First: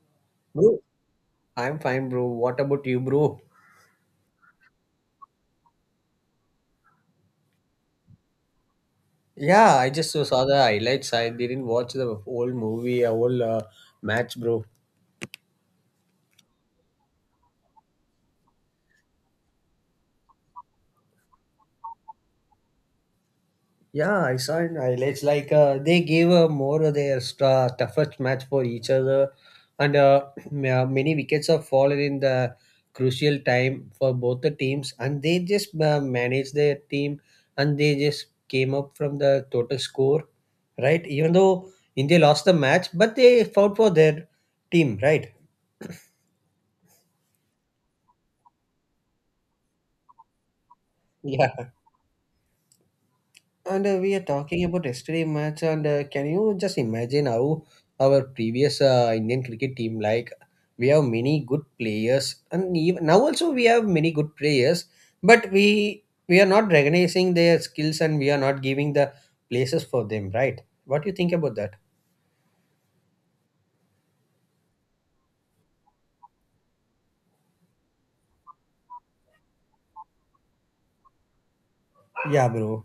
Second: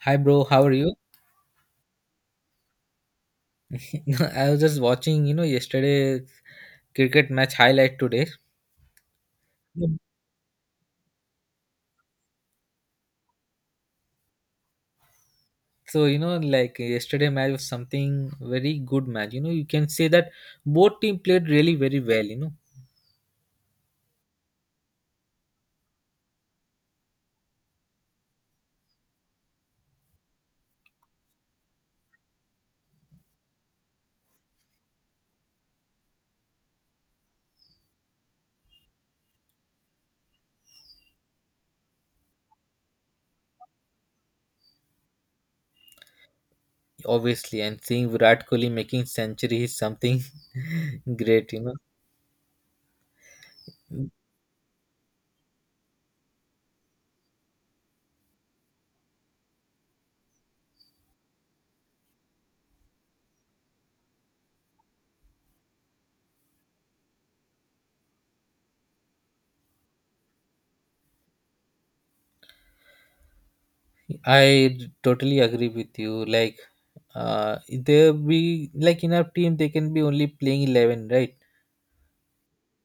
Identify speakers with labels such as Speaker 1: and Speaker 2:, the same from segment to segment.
Speaker 1: Hi bro, how are
Speaker 2: Bro,
Speaker 1: you?
Speaker 2: I'm fine, bro. What about you, bro?
Speaker 1: I was just watching, yesterday cricket match highlight today.
Speaker 2: Yeah, I
Speaker 1: Mm.
Speaker 2: just saw the highlights. I didn't watch the whole movie, a whole match, bro.
Speaker 1: Like yesterday match was something very good match. You know, you can say that both team played really very well,
Speaker 2: Yeah, I saw it. It's like they gave more of their star, toughest match for each other, and many wickets have fallen in the crucial time for both the teams, and they just managed their team, and they just came up from the total score, right? Even though India lost the match, but they fought for their team, right?
Speaker 1: obviously. And seeing Virat Kohli making century is something great,
Speaker 2: Yeah. And
Speaker 1: know.
Speaker 2: we are talking about yesterday match, and can you just imagine how our previous Indian cricket team like we have many good players, and even now also we have many good players, but we are not recognizing their skills and we are not giving the places for them, right? What do you think about that?
Speaker 1: I totally agree with you. Like, there be like in our team, they can be only playing 11, right?
Speaker 2: Yeah, bro.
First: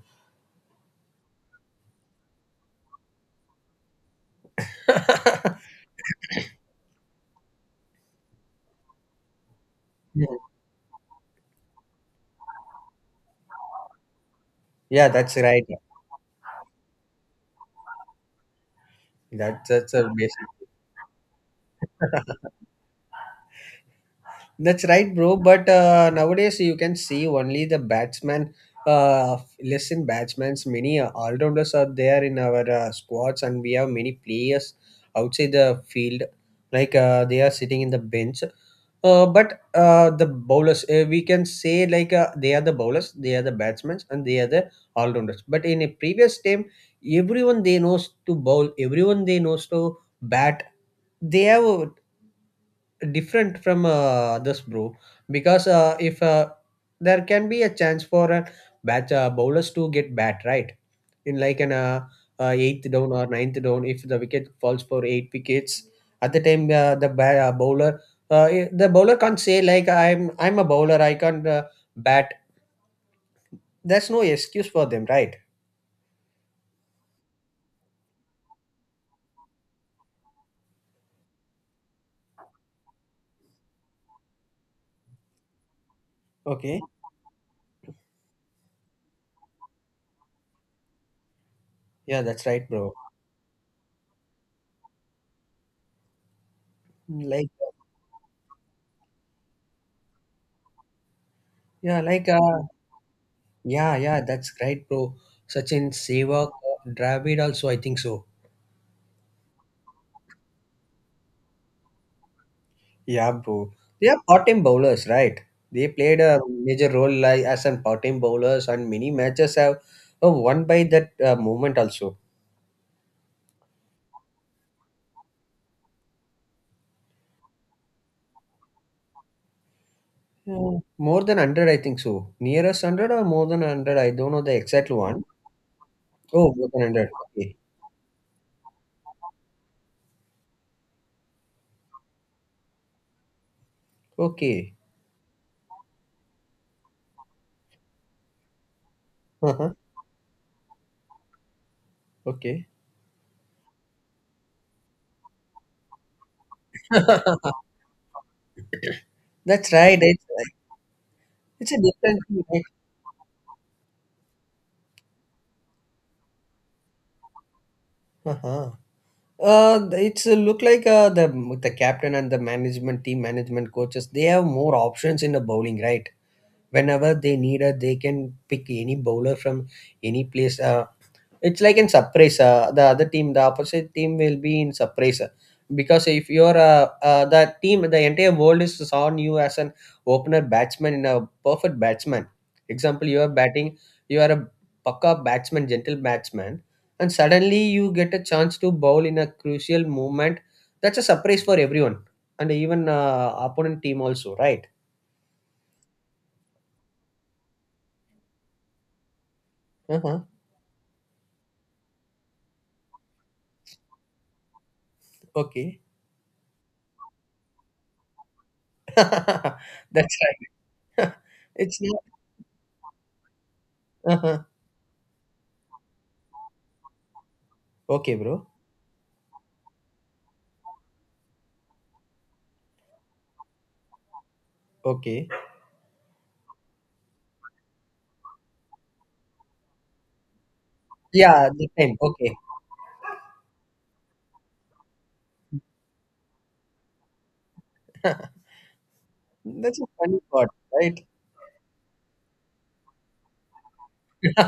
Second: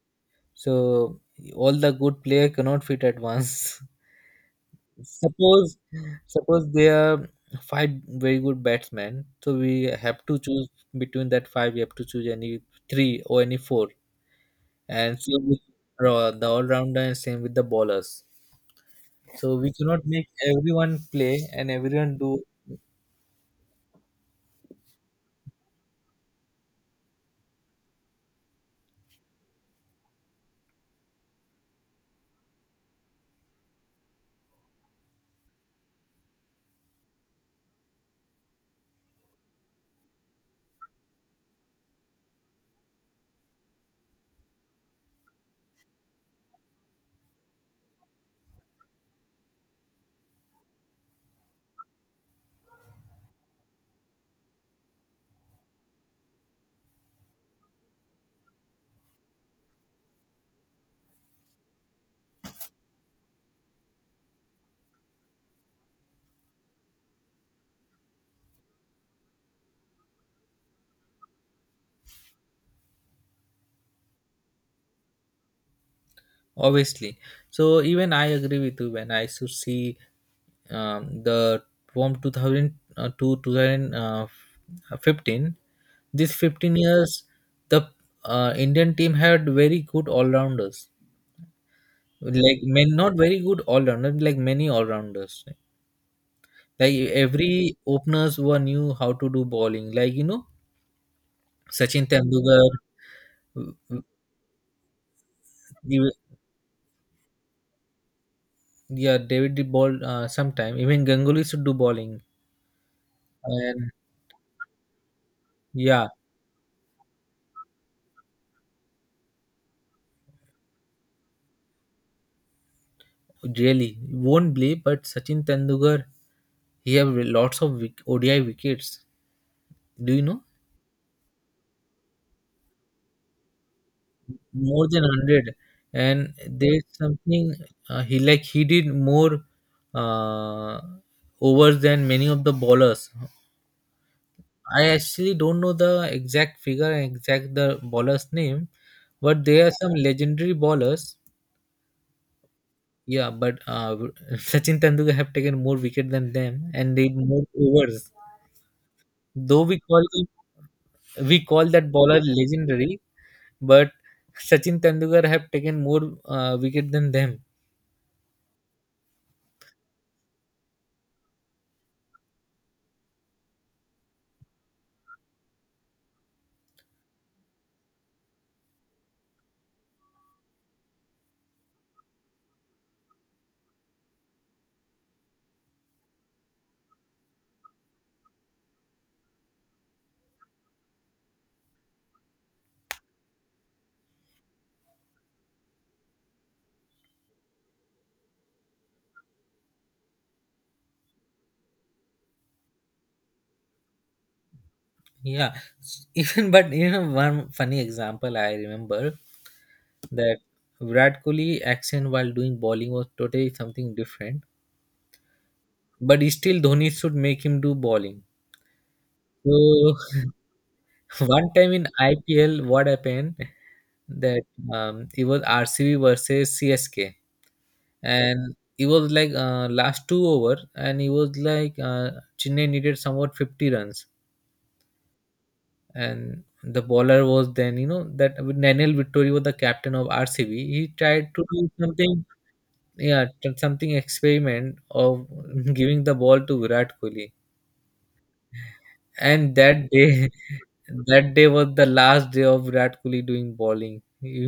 Speaker 1: So all the good player cannot fit at once. Suppose suppose there are five very good batsmen, so we have to choose between that five. We have to choose any three or any four,
Speaker 2: Yeah,
Speaker 1: and
Speaker 2: that's
Speaker 1: same with
Speaker 2: right.
Speaker 1: the all rounder and same with the bowlers. So
Speaker 2: That's
Speaker 1: we
Speaker 2: that's
Speaker 1: cannot
Speaker 2: a
Speaker 1: make
Speaker 2: basic.
Speaker 1: everyone play and everyone do
Speaker 2: That's right, bro. But nowadays you can see only the batsman. Uh, Less in batsmen's many all rounders are there in our squads, and we have many players outside the field. Like they are sitting in the bench. But the bowlers, we can say like they are the bowlers, they are the batsmen, and they are the all rounders. But in a previous time, everyone they knows to bowl, everyone they knows to bat. They have different from others, bro. Because if there can be a chance for a bat bowlers to get bat right in like an eighth down or ninth down, if the wicket falls for eight wickets, at the time the bowler the bowler can't say like I'm a bowler, I can't bat. There's no excuse for them, right?
Speaker 1: obviously. So even I agree with you. When I should see the from 2000 to 2015, these 15
Speaker 2: Okay,
Speaker 1: years the Indian team had very good all-rounders,
Speaker 2: yeah, that's
Speaker 1: like
Speaker 2: right, bro.
Speaker 1: men not very good all-rounders, like many all-rounders, right? Like
Speaker 2: Like
Speaker 1: every openers were knew how to do bowling, like you know,
Speaker 2: yeah,
Speaker 1: Sachin
Speaker 2: like
Speaker 1: Tendulkar. w-
Speaker 2: yeah,
Speaker 1: w-
Speaker 2: yeah, that's right, bro. Sachin Sehwag, Dravid also, I think so.
Speaker 1: yeah, David did ball sometime. Even Ganguly should do bowling,
Speaker 2: Yeah, bro.
Speaker 1: and
Speaker 2: They are part-time bowlers, right? They
Speaker 1: yeah.
Speaker 2: played a major role like as an part-time bowlers, and many matches have won by that movement also.
Speaker 1: Really, you won't believe, but Sachin Tendulkar, he have lots of ODI wickets. Do you know?
Speaker 2: Yeah. More than hundred, I think so. Nearest hundred or more than hundred? I don't know the
Speaker 1: More
Speaker 2: exact
Speaker 1: than one
Speaker 2: one.
Speaker 1: hundred, and
Speaker 2: Oh, more than
Speaker 1: there's
Speaker 2: hundred.
Speaker 1: something
Speaker 2: Okay.
Speaker 1: he like he did more uh, overs than many of the bowlers.
Speaker 2: Okay.
Speaker 1: I actually don't know the exact figure and exact the bowler's name, but there are
Speaker 2: Uh-huh.
Speaker 1: some legendary bowlers.
Speaker 2: Okay.
Speaker 1: Yeah, but Sachin Tendulkar have taken more wicket than them and did more overs. Though
Speaker 2: That's
Speaker 1: we
Speaker 2: right.
Speaker 1: call
Speaker 2: It's,
Speaker 1: him, we call
Speaker 2: it's a
Speaker 1: that
Speaker 2: different
Speaker 1: bowler
Speaker 2: thing, right?
Speaker 1: legendary, but Sachin Tendulkar have taken more wicket than them.
Speaker 2: Uh-huh. It's look like the captain and the management team management coaches they have more options in the bowling, right? Whenever they need her they can pick any bowler from any place, it's like in surprise, the other team, the opposite team will be in surprise, because if you're the team, the entire world is saw you as an opener batsman, in a perfect batsman, example you are batting, you are a paka batsman, gentle batsman, and suddenly you get a chance to bowl in a crucial moment, that's a surprise for everyone, and even opponent team also, right?
Speaker 1: Yeah, even but you know one funny example I remember,
Speaker 2: Uh-huh.
Speaker 1: that Virat Kohli action while doing bowling was totally something different,
Speaker 2: Okay.
Speaker 1: but still Dhoni should make him do bowling. So
Speaker 2: That's right.
Speaker 1: one time
Speaker 2: It's
Speaker 1: in
Speaker 2: not.
Speaker 1: IPL, what happened, that it was RCB versus CSK,
Speaker 2: Okay, bro.
Speaker 1: and it was like last two over, and it was like Chennai needed somewhat 50 runs,
Speaker 2: Okay.
Speaker 1: and the bowler was then, you know that Daniel Vittori was the captain of RCB. He tried to
Speaker 2: Yeah,
Speaker 1: do
Speaker 2: the time.
Speaker 1: something,
Speaker 2: Okay.
Speaker 1: yeah, something experiment of giving the ball to Virat Kohli, and that
Speaker 2: That's a funny
Speaker 1: day
Speaker 2: part, right?
Speaker 1: that day was the last day of Virat Kohli doing bowling. He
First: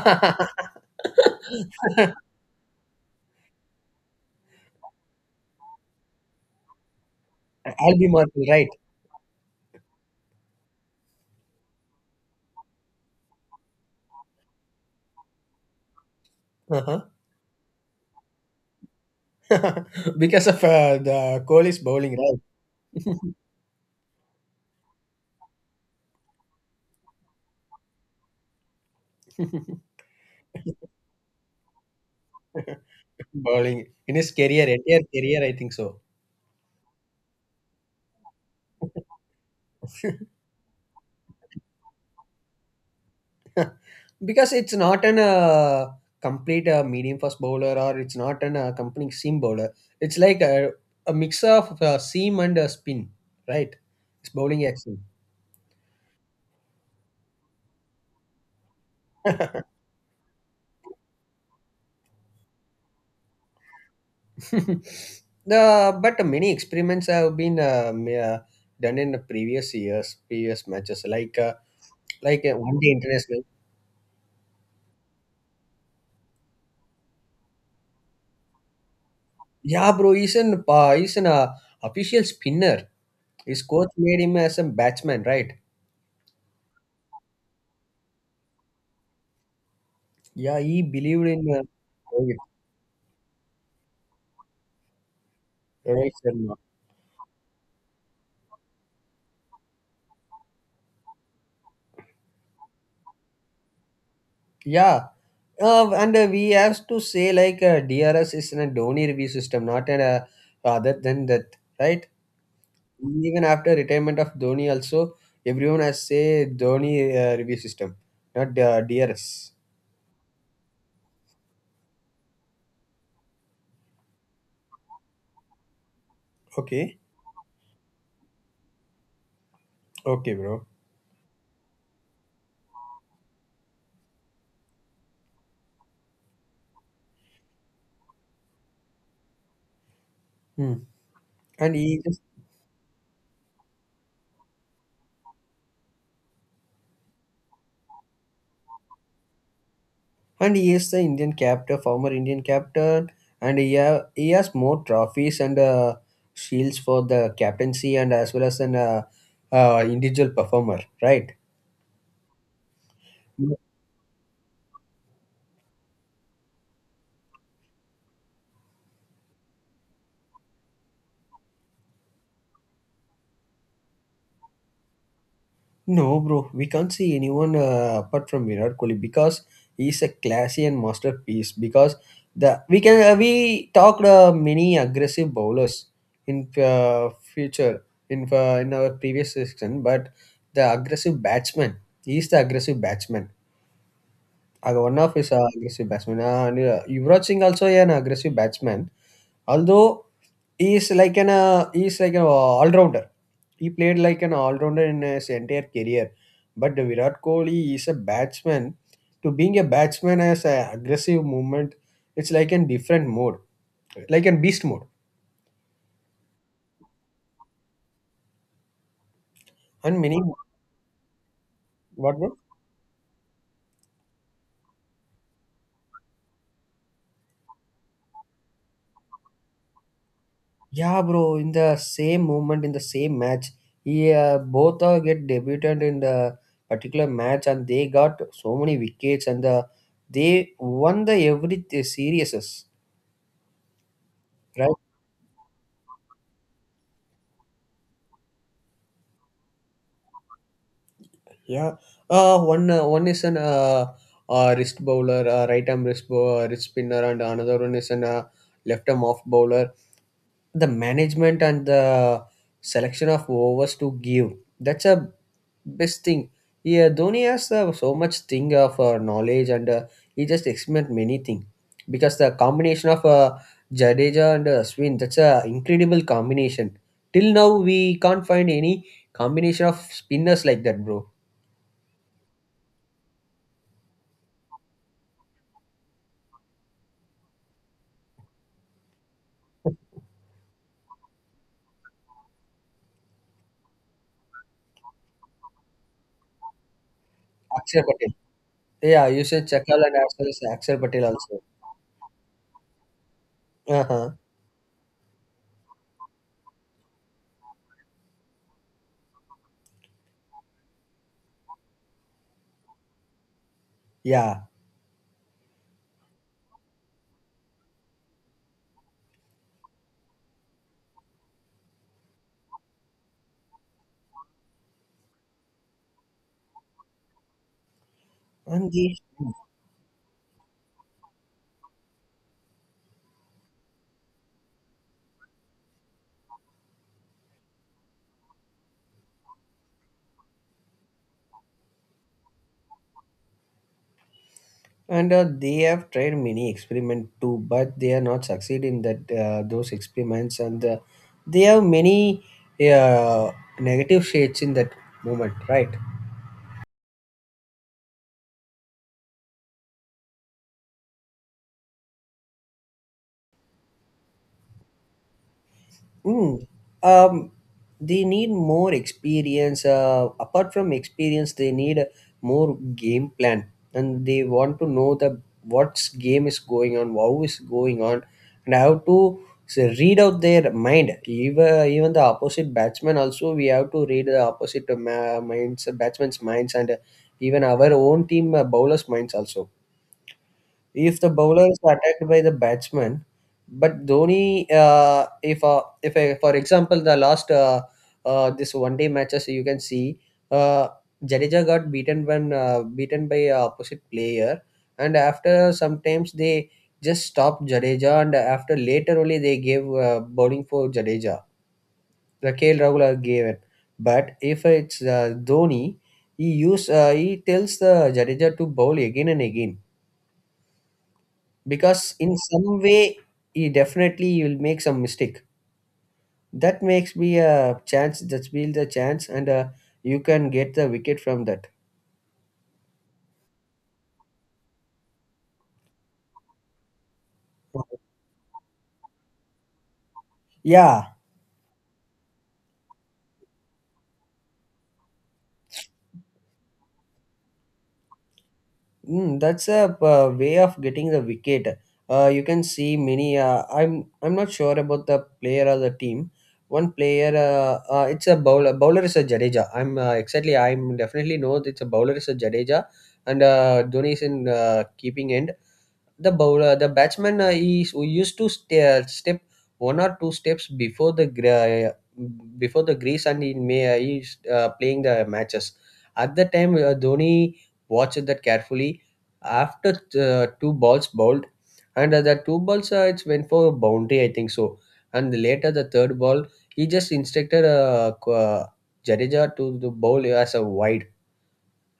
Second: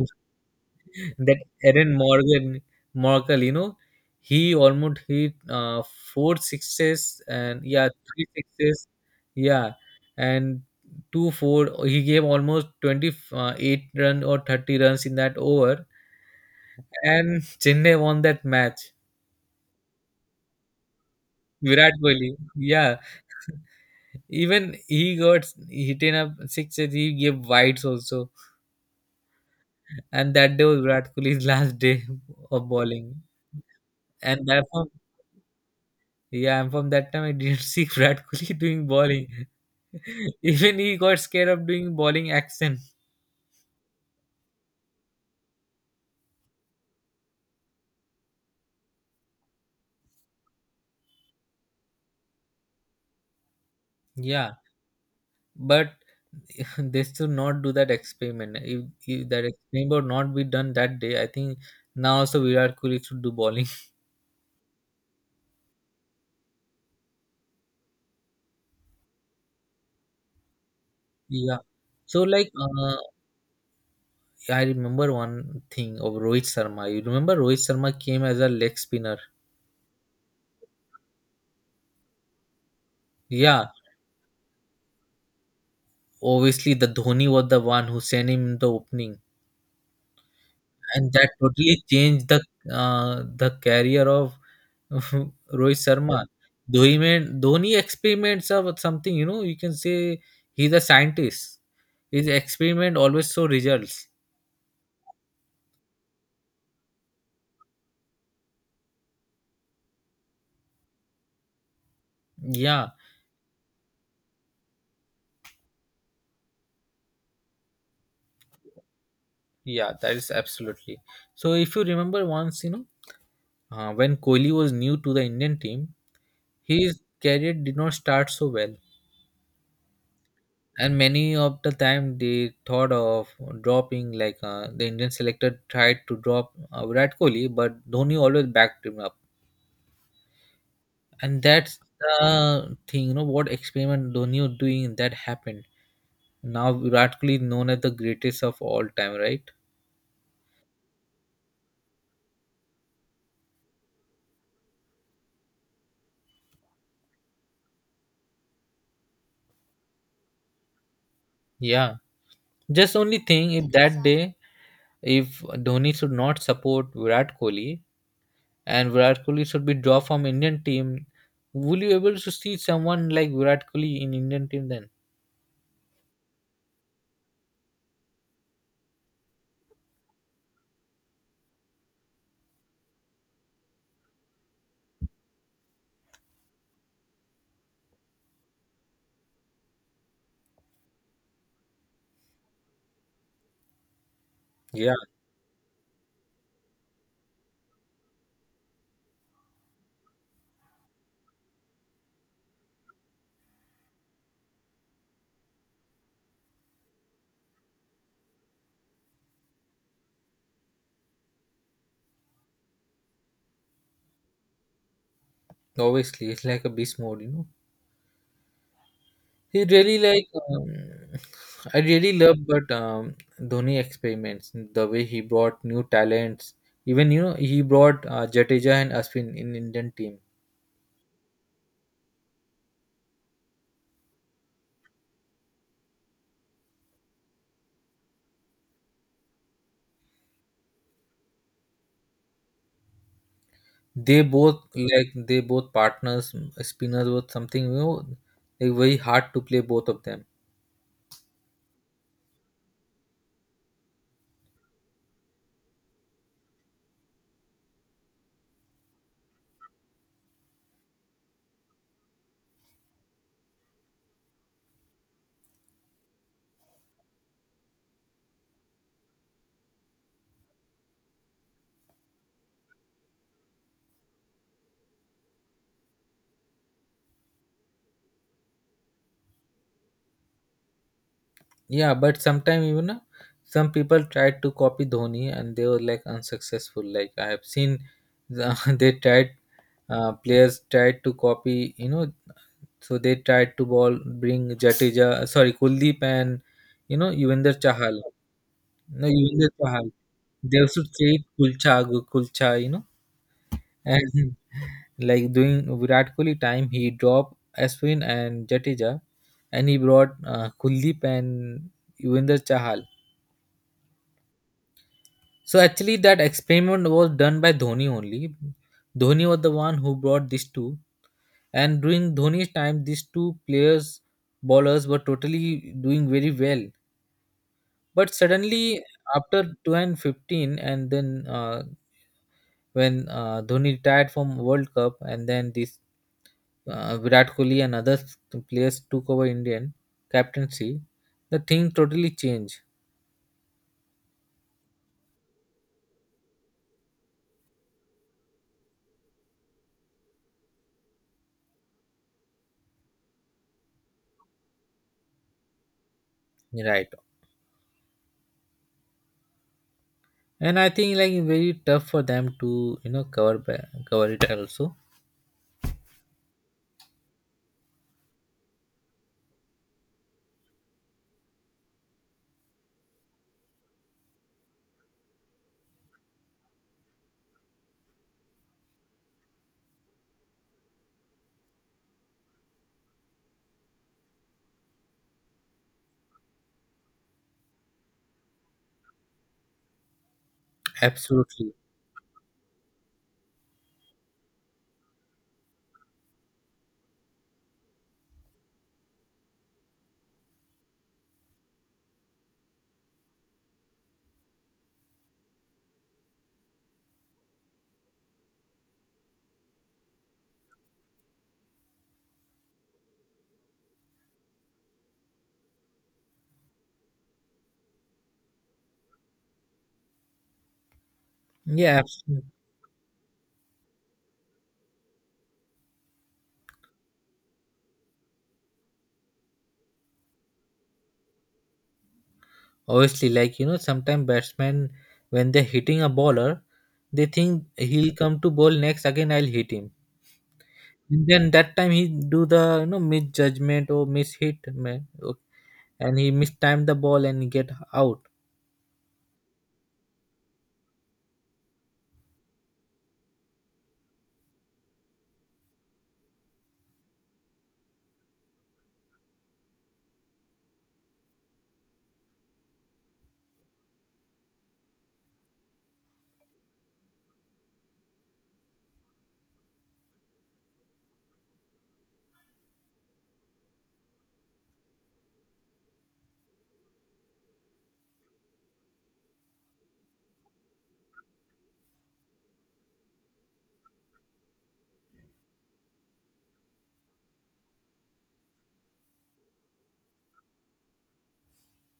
Speaker 1: that Aaron Morgan Morkel, you know, he almost hit four sixes and yeah,
Speaker 2: I'll be
Speaker 1: three
Speaker 2: Marvel, right?
Speaker 1: sixes, yeah, and 2, 4. He gave almost 28 run or 30 runs in that over,
Speaker 2: Uh-huh.
Speaker 1: and Chennai won that match.
Speaker 2: Because of the Kohli's
Speaker 1: Virat
Speaker 2: bowling,
Speaker 1: Kohli,
Speaker 2: right?
Speaker 1: yeah, even he got hit in a sixes. He gave wides also, and that day was Virat Kohli's last day of bowling,
Speaker 2: Bowling in his
Speaker 1: and
Speaker 2: career,
Speaker 1: that.
Speaker 2: entire career, I think so.
Speaker 1: Yeah, and from that time I didn't see Virat Kohli doing bowling. Even he got scared of doing bowling action.
Speaker 2: Because it's not an complete medium fast bowler, or it's not an complete seam bowler, it's like a mix of seam and spin, right? It's
Speaker 1: Yeah,
Speaker 2: bowling action.
Speaker 1: but they should not do that experiment. If that experiment would not be done that day, I think now also Virat Kohli should do bowling.
Speaker 2: the But many experiments have been done in the previous years, previous matches, like
Speaker 1: Yeah. So like
Speaker 2: one day international.
Speaker 1: I remember one thing of Rohit Sharma. You remember Rohit Sharma came as a leg spinner.
Speaker 2: Yeah, bro, he's an official spinner. His
Speaker 1: Yeah,
Speaker 2: coach made him as a batsman, right?
Speaker 1: obviously the Dhoni was the one who sent him in the opening,
Speaker 2: Yeah, he
Speaker 1: and
Speaker 2: believed
Speaker 1: that
Speaker 2: in
Speaker 1: totally changed
Speaker 2: Rohit,
Speaker 1: the career of Rohit
Speaker 2: Rohit,
Speaker 1: Sharma.
Speaker 2: Sharma.
Speaker 1: Dhoni he made Dhoni experiments are something, you know, you can say he's a scientist. His experiment always show results.
Speaker 2: Yeah, and we have to say like DRS is in a Dhoni review system, not an other than that, right?
Speaker 1: Yeah,
Speaker 2: Even after retirement of Dhoni, also everyone has say Dhoni review system, not DRS.
Speaker 1: yeah, that is absolutely. So if you remember once, you know, when Kohli was new to the Indian team,
Speaker 2: Okay,
Speaker 1: his career did not start so well.
Speaker 2: okay, bro.
Speaker 1: And many of the time they thought of dropping, like the Indian selector tried to drop Virat Kohli, but Dhoni always backed him up.
Speaker 2: Hmm.
Speaker 1: And
Speaker 2: And
Speaker 1: that's
Speaker 2: he is,
Speaker 1: the thing, you know what experiment Donio doing that happened now, Radcliffe known as the greatest of all time, right?
Speaker 2: and he is the Indian captain, former Indian captain, and he has more trophies and shields for the captaincy and as well as an individual performer, right?
Speaker 1: Yeah, just only thing, if that day, if Dhoni should not support Virat Kohli and Virat Kohli should be dropped from Indian team, will you able to see someone like Virat Kohli in Indian team then?
Speaker 2: No, bro, we can't see anyone apart from Virat Kohli because he's a classy and masterpiece. Because the we can we talked many aggressive bowlers in future in our previous section, but the aggressive batsman, he is the aggressive batsman.
Speaker 1: Yeah,
Speaker 2: One of his aggressive batsmen. Yuvraj Singh also, yeah, an aggressive batsman, although he is like an all rounder. He played like an all rounder in his entire career, but the Virat Kohli is a batsman. To being a batsman as an aggressive movement, it's like a different mode, like a beast mode.
Speaker 1: obviously it's like a beast mode, you know. He really
Speaker 2: And many
Speaker 1: like I really
Speaker 2: what?
Speaker 1: love but Dhoni experiments the way he brought new talents. Even you know he brought Jadeja and Aspin in Indian team.
Speaker 2: Yeah, bro. In the same moment, in the same match, he both get debuted in the particular match, and they got so many wickets, and they won the every series,
Speaker 1: They both
Speaker 2: right?
Speaker 1: like they both partners spinners was something you know, like very hard to play both of them.
Speaker 2: Yeah. One is an wrist bowler, right arm wrist bowler, wrist spinner, and another one is an left arm off bowler. The management and the selection of overs to give. That's a best thing. Yeah, Dhoni has so much thing of knowledge, and he just experiment many thing, because the combination of Jadeja and Swin, that's a incredible combination. Till now we can't find any combination of spinners like that, bro.
Speaker 1: Yeah, but sometimes you know some people tried to copy Dhoni and they were like unsuccessful. Like I have seen the, they tried players tried to copy, you know. So they tried to ball bring Jadeja, sorry, Kuldeep and you know Yuvendra
Speaker 2: Akshay
Speaker 1: Chahal.
Speaker 2: Patel. Yeah,
Speaker 1: No,
Speaker 2: you said
Speaker 1: Yuvendra
Speaker 2: Chakal
Speaker 1: Chahal.
Speaker 2: and as well as
Speaker 1: They
Speaker 2: Akshay
Speaker 1: also
Speaker 2: Patel
Speaker 1: trade
Speaker 2: also.
Speaker 1: Kulcha, Kulcha, you know,
Speaker 2: Uh huh.
Speaker 1: and like doing Virat Kohli time, he dropped Ashwin and Jadeja, and he brought Kuldeep and Yuvendra Chahal.
Speaker 2: Yeah.
Speaker 1: So actually, that experiment was done by Dhoni only. Dhoni was the one who brought these two, and during Dhoni's time, these two players bowlers were totally doing very well. But
Speaker 2: And
Speaker 1: suddenly,
Speaker 2: the
Speaker 1: after 2015, and then when Dhoni retired from World Cup, and then this Virat Kohli and other players took over Indian captaincy, the thing totally changed,
Speaker 2: and they have tried many experiment too, but they are not succeed in that those experiments, and they have many uh, negative shades in that moment, right?
Speaker 1: right? And I think like very tough for them to you know cover it also.
Speaker 2: Mm. Um, they need more experience. Apart from experience, they need a more game plan, and they want to know the what's game is going on, how is going on, and how to so read out their mind. Even the opposite batsman also, we have to read the opposite minds, batsman's minds, and even our own team bowlers' minds also, if the bowler
Speaker 1: Absolutely,
Speaker 2: is attacked by the batsman. But Dhoni, if for example the last this one day matches you can see, uh, Jadeja got beaten when beaten by a opposite player, and after sometimes they just stopped Jadeja, and after later only they gave bowling for Jadeja, the KL Rahul gave it. But if it's Dhoni, he tells the Jadeja to bowl again and again,
Speaker 1: yeah,
Speaker 2: because in
Speaker 1: absolutely.
Speaker 2: some way you definitely you'll make some mistake, that makes me a chance, that's be the chance, and you can get the wicket from that.
Speaker 1: Obviously, like you know, sometimes batsmen, when they're hitting a bowler, they think he'll come to bowl next. Again, I'll hit him.
Speaker 2: Yeah.
Speaker 1: And then that time he do the you know misjudgment or mishit man, and he mistimed the ball and get out.
Speaker 2: Mm, that's a way of getting the wicket. You can see many, I'm not sure about the player or the team, one player, it's a bowler is a Jadeja, I'm exactly I'm definitely know that it's a bowler is a Jadeja. And Dhoni is in keeping end. The bowler, the batsman, used to stay, step one or two steps before the before the grease, and he's playing the matches. At the time, Dhoni watched that carefully. After two balls bowled, and the two balls it went for a boundary, I think so. And later the third ball, he just instructed Jadeja to bowl as a wide,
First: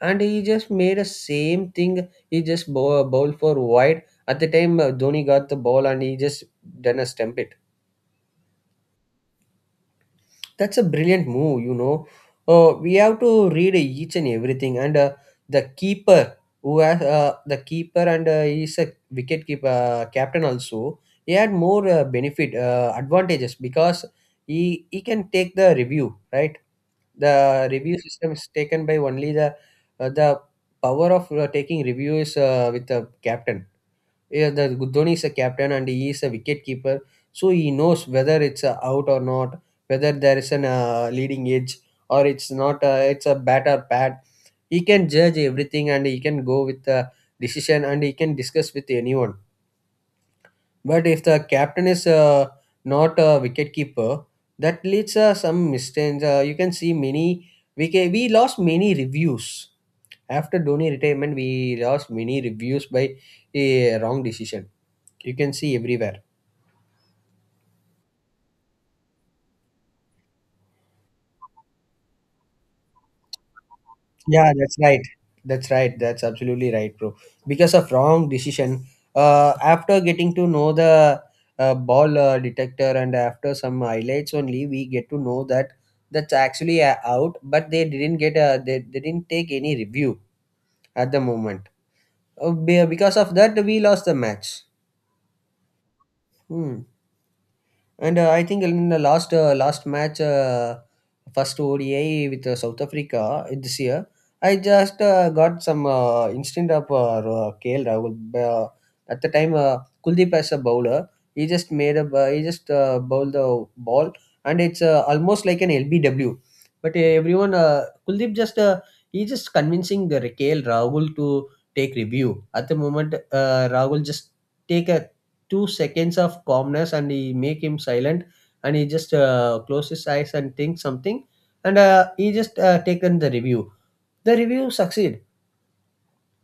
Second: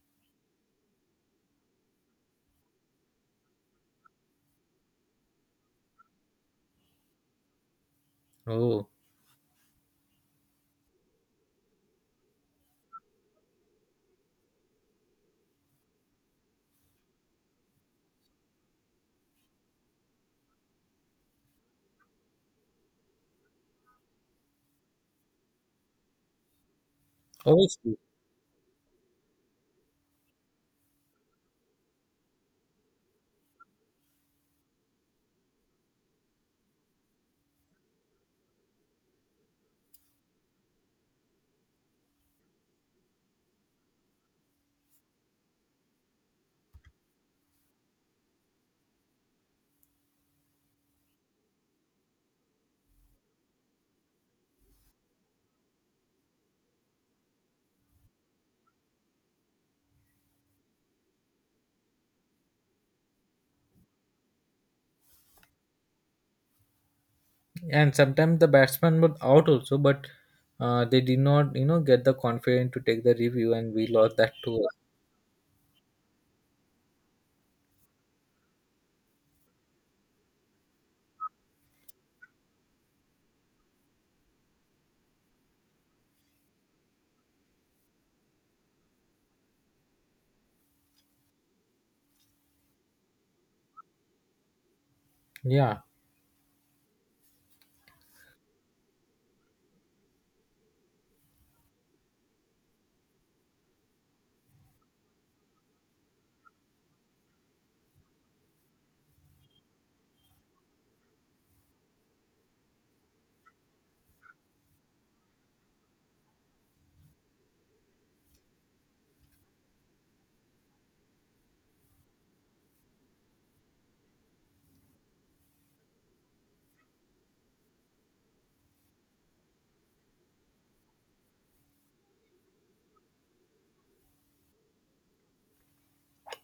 Speaker 2: and he just made a same thing. He just bowled for wide, at the time Dhoni got the ball and he just done a stump it.
Speaker 1: Oh,
Speaker 2: That's a brilliant move, you know. We have to read each and everything, and the keeper who has the keeper and he's a wicket keeper captain also. He had more benefit advantages because he can take the review, right? The review
Speaker 1: obviously.
Speaker 2: system is taken by only the uh, the power of taking reviews with the captain. Yeah, the Dhoni is a captain and he is a wicket keeper, so he knows whether it's out or not, whether there is an leading edge or it's not. It's a bat or pad. He can judge everything and he can go with the decision and he can discuss with anyone, but if the captain is not a wicket keeper, that leads some mistakes. You can see many. We lost many reviews after Dhoni retirement. We lost many reviews by a wrong decision. You can see everywhere.
Speaker 1: And sometimes the batsman was out also, but they did not you know get the confidence to take the review, and we lost that
Speaker 2: Yeah,
Speaker 1: too.
Speaker 2: that's right. That's right. That's absolutely right, bro. Because of wrong decision, after getting to know the ball detector and after some highlights only, we get to know that that's actually out, but they didn't get a they didn't take any review at the moment. Because of that, we lost the match.
Speaker 1: Yeah.
Speaker 2: Hmm. And I think in the last match, first ODI with South Africa this year, I just got some instinct of KL Rahul. Uh, at the time, Kuldeep as a bowler, he just made he just bowled the ball, and it's almost like an LBW. But Kuldeep just he just convincing the KL Rahul to take review. At the moment, Rahul just take a 2 seconds of calmness and he make him silent, and he just close his eyes and think something, and he just taken the review. The review succeed,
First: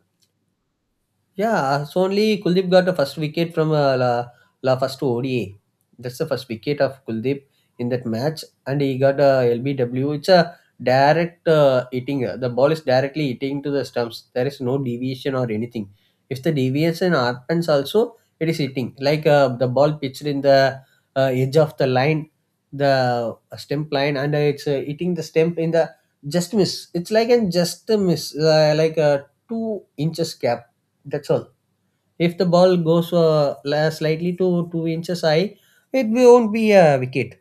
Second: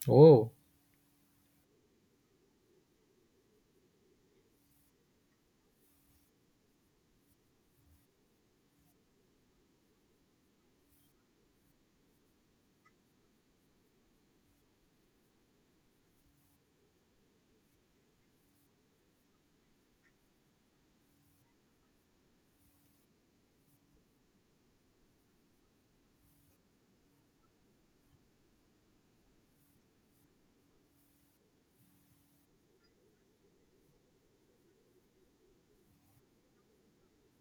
Speaker 1: Oh.
Speaker 2: yeah, so only Kuldeep got the first wicket from la first ODA. That's the first wicket of Kuldeep in that match, and he got a LBW. It's a direct hitting. The ball is directly hitting to the stumps. There is no deviation or anything. If the deviation happens, also it is hitting. Like the ball pitched in the edge of the line, the stump line, and it's hitting the stump in the just miss. It's like a just miss, like a 2 inches gap, that's all. If the ball goes slightly to 2 inches high, it won't be a wicket.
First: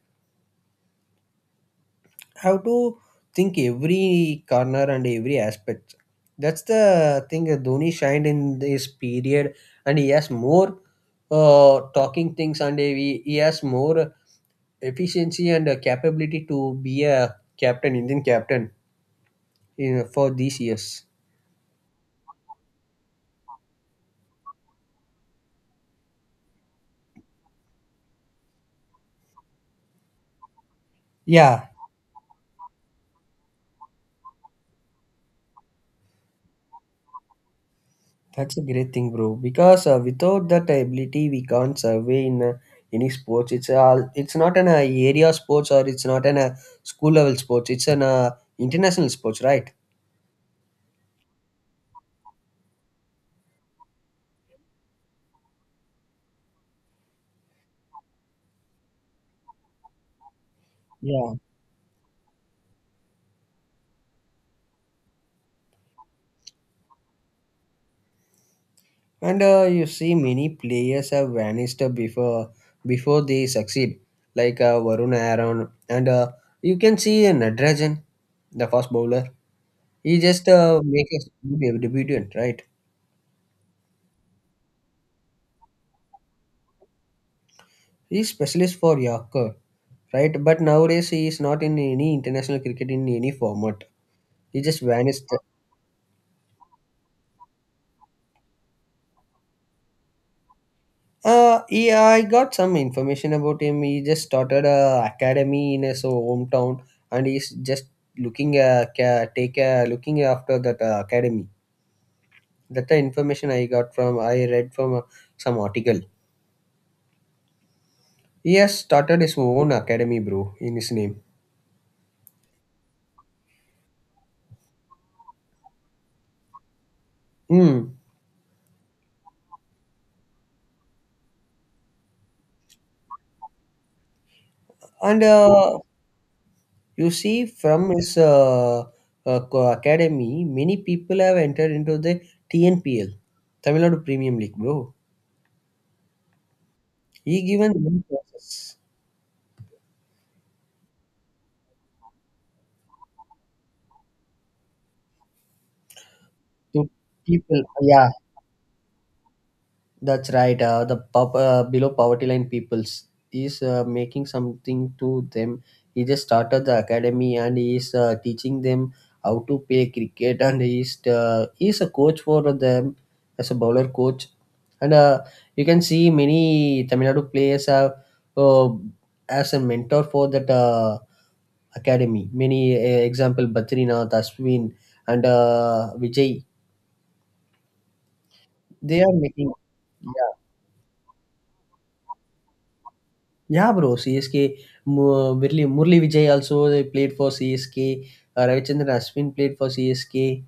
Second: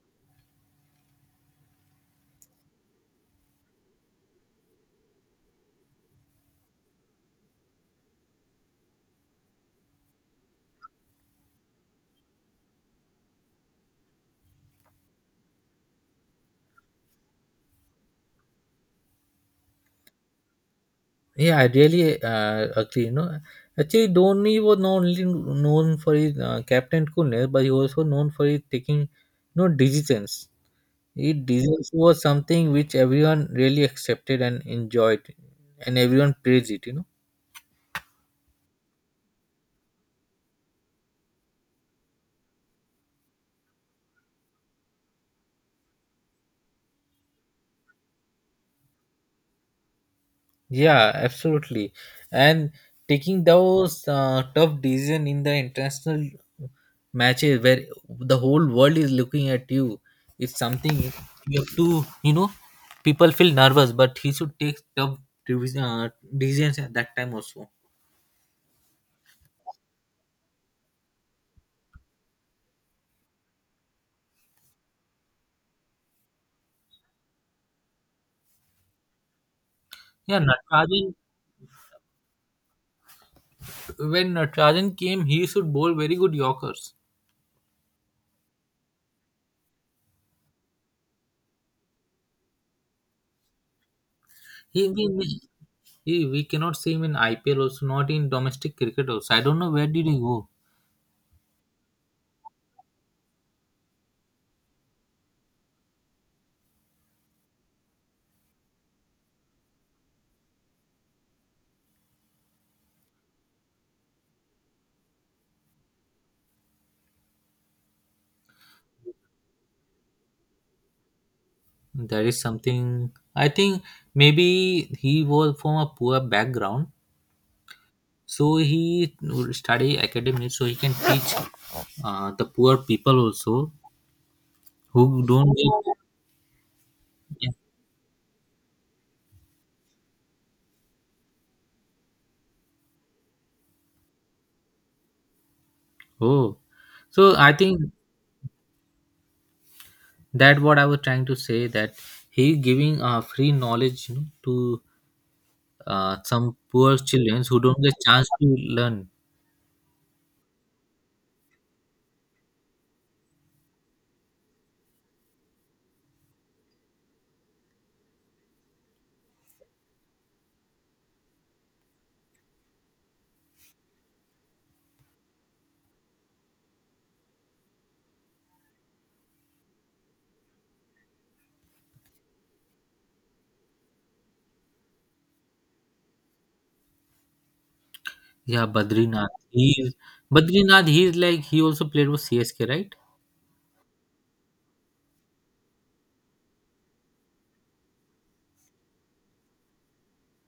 Speaker 2: How to think every corner and every aspect. That's the thing that Dhoni shined in this period, and he has more talking things, and he has more efficiency and capability to be a captain, Indian captain, in, for these years.
Speaker 1: Yeah, I really agree. You know, actually, Dhoni was not only known for his captain coolness, but he was also known for his taking, you know, decisions. It
Speaker 2: Yeah.
Speaker 1: designs was something which everyone really accepted and enjoyed, and everyone praised it. You know.
Speaker 2: That's a great thing, bro. Because without that ability, we can't survey in any sports. It's all. It's not an area sports, or it's not an school level sports. It's an international sports, right?
Speaker 1: Yeah, absolutely. And taking those tough decision in the international matches where the whole world is looking at you is something
Speaker 2: Yeah.
Speaker 1: you have to. You know, people feel nervous, but he should take tough divis- uh, decisions at that time also.
Speaker 2: And you see, many players have vanished before they succeed, like Varun Aaron, and you can see Nadrajan, the fast bowler. He
Speaker 1: Yeah,
Speaker 2: just make
Speaker 1: Natarajan,
Speaker 2: a debut, right?
Speaker 1: when Natarajan came, he should bowl very good Yorkers.
Speaker 2: He's specialist for Yorker, right? But nowadays he is not in any international cricket in any format. He just
Speaker 1: He,
Speaker 2: vanished.
Speaker 1: he He We cannot see him in IPL also, not in domestic cricket also. I don't know where did he go.
Speaker 2: I got some information about him. He just started a academy in his hometown, and he's just looking ca- take looking after that academy. That the information I got from I read from some article. He has started his own academy, bro, in his name.
Speaker 1: That is something. I think maybe he was from a poor background,
Speaker 2: Hmm.
Speaker 1: so he would study academics, so he can teach the poor people also
Speaker 2: And
Speaker 1: who don't get.
Speaker 2: you see, from his academy, many people have entered into the TNPL, Tamil Nadu Premium League, bro.
Speaker 1: Oh, so
Speaker 2: He
Speaker 1: I
Speaker 2: given
Speaker 1: think
Speaker 2: many process
Speaker 1: that what I was trying to say, that he giving free knowledge, you know, to some
Speaker 2: to
Speaker 1: poor children who
Speaker 2: people.
Speaker 1: don't get
Speaker 2: Yeah,
Speaker 1: chance to learn.
Speaker 2: that's right. The pop, below poverty line peoples is making something to them. He just started the academy and he is teaching them how to play cricket, and he is a coach for them as a bowler coach. And you can see many Tamil Nadu players have uh, as a mentor for that academy. Many example Batrina, Taswin, and Vijay.
Speaker 1: Yeah,
Speaker 2: They are
Speaker 1: Badrinath.
Speaker 2: making.
Speaker 1: He's Badrinath. He's like he also played with CSK, right?
Speaker 2: Yeah, bro. CSK, Murli Vijay also they played for CSK. Ravichandran Ashwin played for CSK.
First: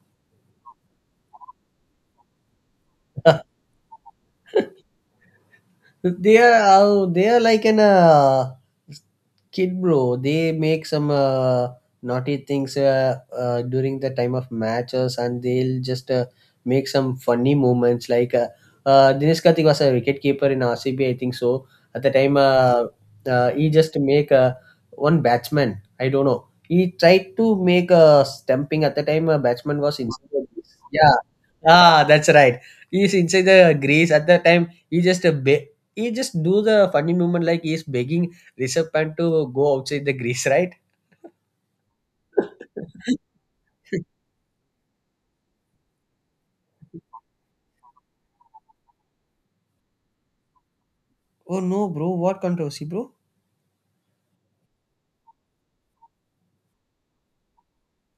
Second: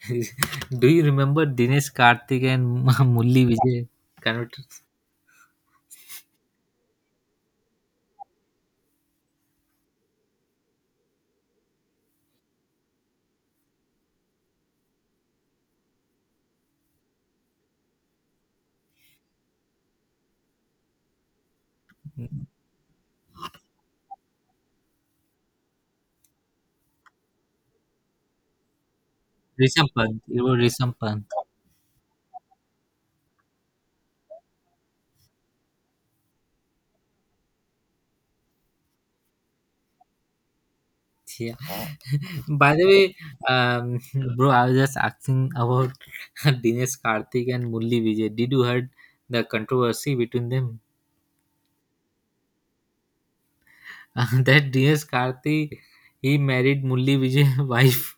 Speaker 1: Do you remember Dinesh Karthik and Mulli Vijay? Kind of
Speaker 2: They are like an kid, bro. They make some naughty things during the time of matches, and they'll just make some funny moments. Like Dinesh Karthik was a wicket keeper in RCB, I think so. At the time, he just make one batsman. I don't know. He tried to make a stumping at the time. A batsman
Speaker 1: Risham
Speaker 2: was
Speaker 1: Pant.
Speaker 2: inside
Speaker 1: It
Speaker 2: the
Speaker 1: was
Speaker 2: crease.
Speaker 1: Risham
Speaker 2: Yeah,
Speaker 1: Pant.
Speaker 2: ah, that's right. He's inside the grease at the time. He just he just do the funny movement like he's begging Rishabh Pant to go outside the grease, right?
Speaker 1: Yeah. By the way, um, bro, I was just asking about Dinesh Karthik and Mulli Vijay. Did you heard the controversy between them?
Speaker 2: Oh no, bro, what controversy, bro?
Speaker 1: That Dinesh Karthik, he married Mulli Vijay wife.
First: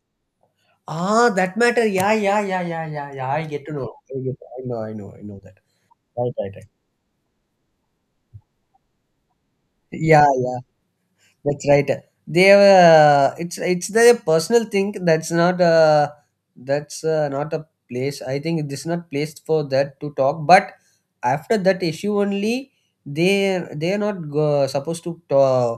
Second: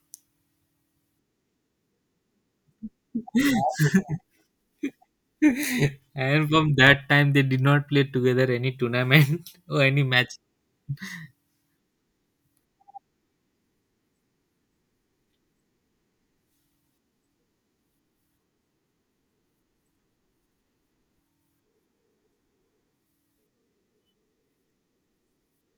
Speaker 2: Ah, that matter. Yeah, yeah, yeah, yeah, yeah, yeah. I get to know. I know, I know, I know that. Right,
Speaker 1: And
Speaker 2: right, right.
Speaker 1: from that time they did not play together any tournament or any
Speaker 2: Yeah,
Speaker 1: match.
Speaker 2: yeah. That's right. They have it's their personal thing. That's not a place. I think this is not placed for that to talk. But after that issue only, they are not go, supposed to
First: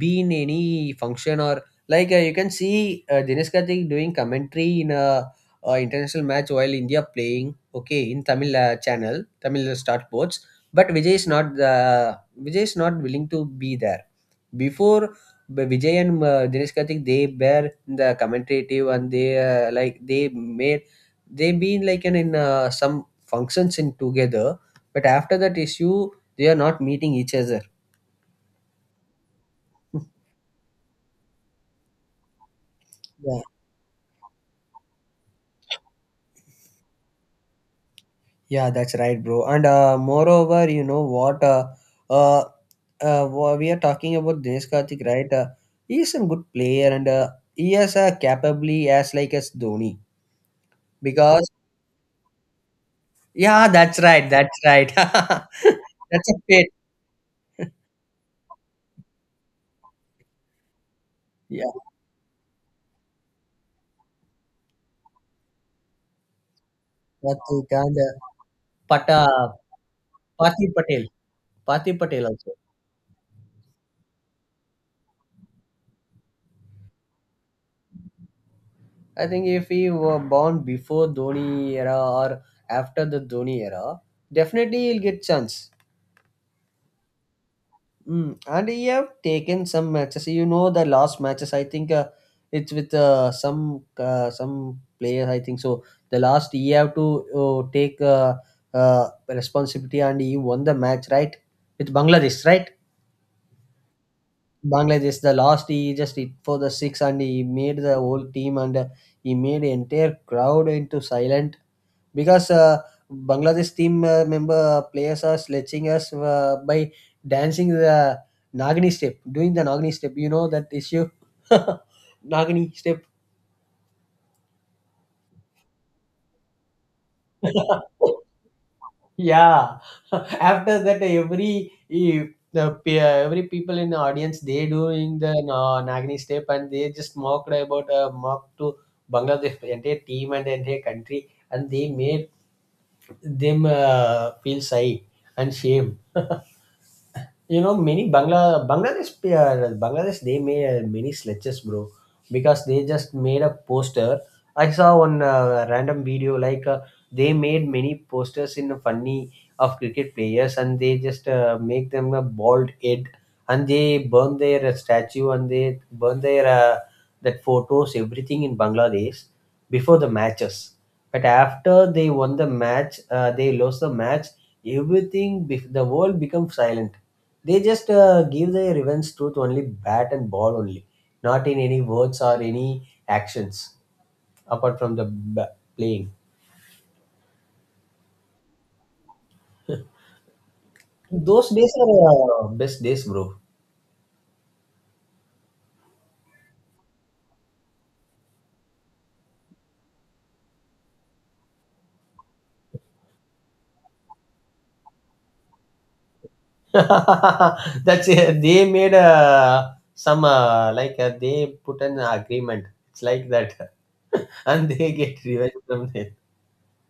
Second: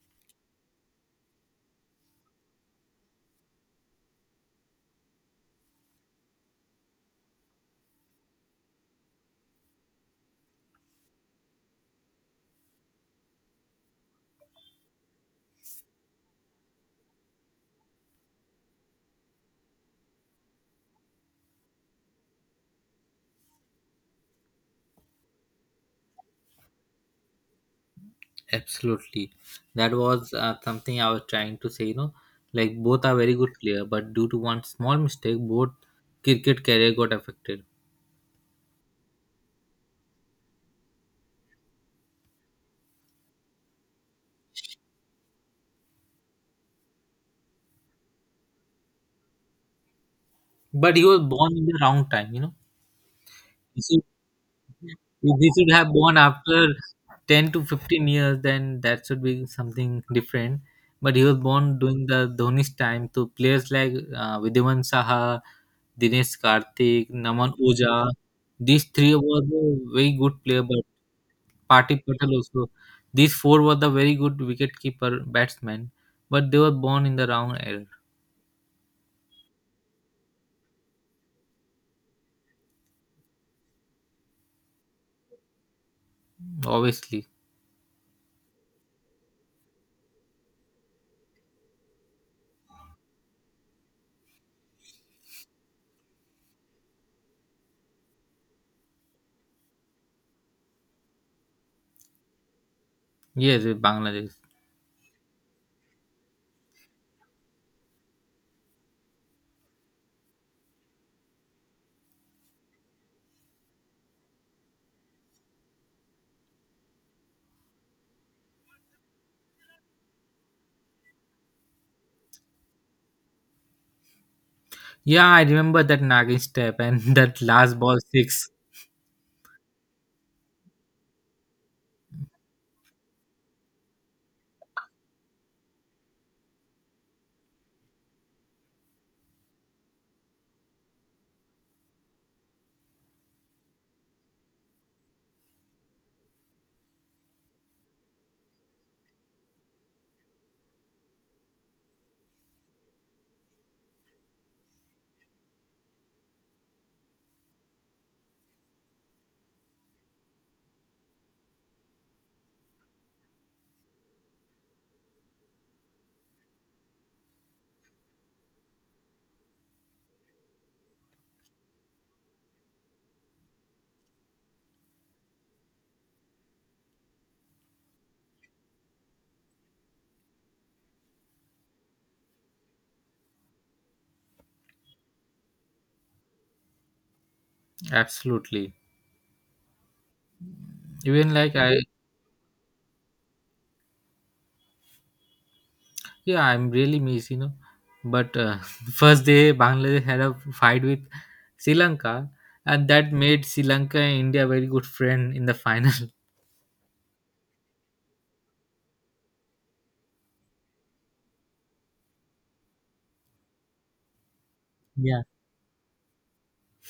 Speaker 2: be in any function, or like you can see Dinesh Karthik doing commentary in a, international match while India playing. Okay, in Tamil channel, Tamil start boards. But Vijay is not willing to be there before Vijay and Dinesh Karthik, they were in the commentative, and they they made they been like an in some functions in together. But after that issue, they are not meeting each other.
Speaker 1: Absolutely, that was something I was trying to say, you know, like both are very
Speaker 2: Yeah,
Speaker 1: good player, but due to one small mistake, both cricket career got affected,
Speaker 2: yeah, that's right, bro. And moreover, you know what? Uh, we are talking about Dinesh Karthik, right? He is a good player, and he is capably as like as Dhoni
Speaker 1: but he was
Speaker 2: because
Speaker 1: born in the wrong time, you know.
Speaker 2: yeah,
Speaker 1: he
Speaker 2: that's
Speaker 1: should,
Speaker 2: right, that's right.
Speaker 1: he should have born
Speaker 2: That's a
Speaker 1: after
Speaker 2: fit.
Speaker 1: 10 to 15 years, then that should be something different, but he was
Speaker 2: Yeah,
Speaker 1: born during the Dhoni's time. So players like Vidyaman Saha, Dinesh Karthik,
Speaker 2: that
Speaker 1: Naman
Speaker 2: too,
Speaker 1: Oja.
Speaker 2: Gandhi.
Speaker 1: These
Speaker 2: But
Speaker 1: three were the very good player,
Speaker 2: Parthy
Speaker 1: but
Speaker 2: Patel, Parthy
Speaker 1: Partey
Speaker 2: Patel
Speaker 1: Patel
Speaker 2: also.
Speaker 1: also. These four were the very good wicketkeeper batsmen, but they were born in the wrong era,
Speaker 2: I think if he were born before Dhoni era or after the Dhoni era, definitely he'll get chance.
Speaker 1: obviously.
Speaker 2: Mm. And he have taken some matches. You know the last matches. I think it's with some players. I think so. The last he have to take responsibility, and he won the match, right? With Bangladesh, right?
Speaker 1: Yes, with Bangladesh.
Speaker 2: Bangladesh, the last he just hit for the six and he made the whole team, and he made entire crowd into silent because Bangladesh team member players are sledging us by dancing the Nagini step, doing the Nagini step. You know that issue, Nagini step.
Speaker 1: Yeah, I remember that Nagin step and that last ball six.
Speaker 2: Yeah. After that every every people in the audience they doing the nagini step, and they just mock to Bangladesh entire team and entire country, and they made them feel shy and shame. You know, many Bangladesh they made many sledges, bro, because they just made a poster. I saw one random video like they made many posters in funny of cricket players, and they just make them a bald head, and they burn their statue and they burn their that photos everything in Bangladesh before the matches. But after they won the match, they lost the match. Everything, the world become silent. They just give the revenge truth only bat and ball only, not in any words or any actions apart from playing.
Speaker 1: Absolutely. Even
Speaker 2: Those
Speaker 1: like
Speaker 2: days
Speaker 1: I,
Speaker 2: are best days, bro.
Speaker 1: yeah, I'm really miss, you know. But first day, Bangladesh had a fight with Sri Lanka, and that made Sri Lanka and India very good friend in the final.
Speaker 2: That's it. They made some like they put an agreement. It's like that. And they get revenge from them.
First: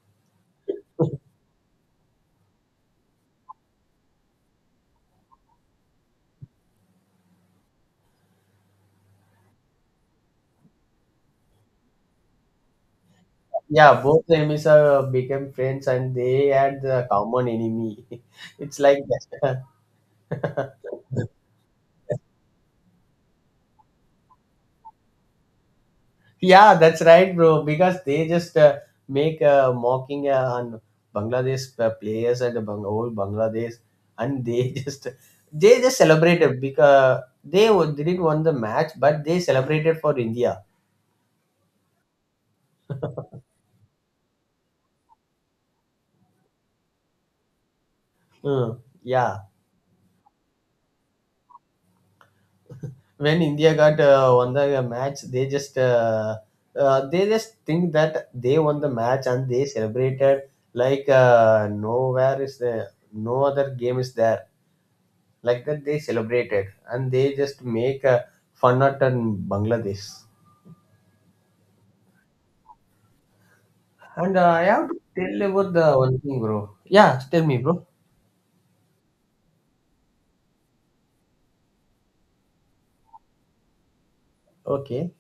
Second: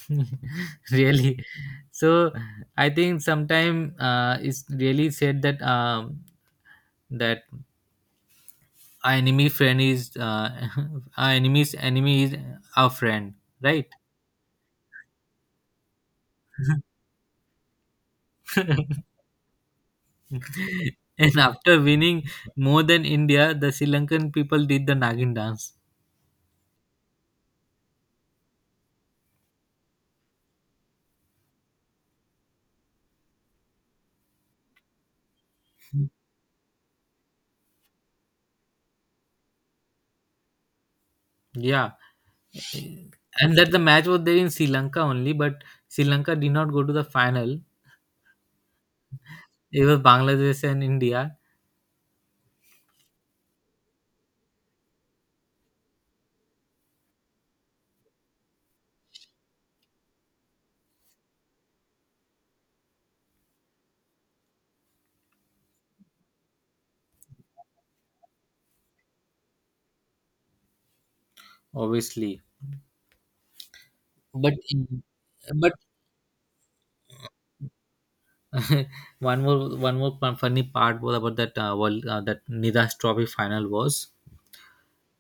Speaker 1: really. So I think sometime it's really said that that our enemy friend is our enemy's enemy is our friend, right?
Speaker 2: Yeah, both enemies are became friends, and they had the common enemy. It's like that.
Speaker 1: And after winning, more than India, the Sri Lankan people did the Nagin dance,
Speaker 2: Yeah, that's right, bro. Because they just make a mocking on Bangladesh players and the old Bangladesh, and they just they just celebrated because they didn't won the match, but they celebrated for India.
Speaker 1: yeah, and that the match was there in Sri Lanka only, but Sri Lanka did not go to the final.
Speaker 2: Mm, yeah,
Speaker 1: It was Bangladesh and India,
Speaker 2: when India got won the match, they just think that they won the match and they celebrated like nowhere is the no other game is there, like that they celebrated and they just make a fun out on Bangladesh.
Speaker 1: obviously.
Speaker 2: And
Speaker 1: But
Speaker 2: I have to tell you about the one thing, bro. Yeah, tell me, bro.
Speaker 1: one more, funny part was about that world that Nidas Trophy final was.
Speaker 2: Okay.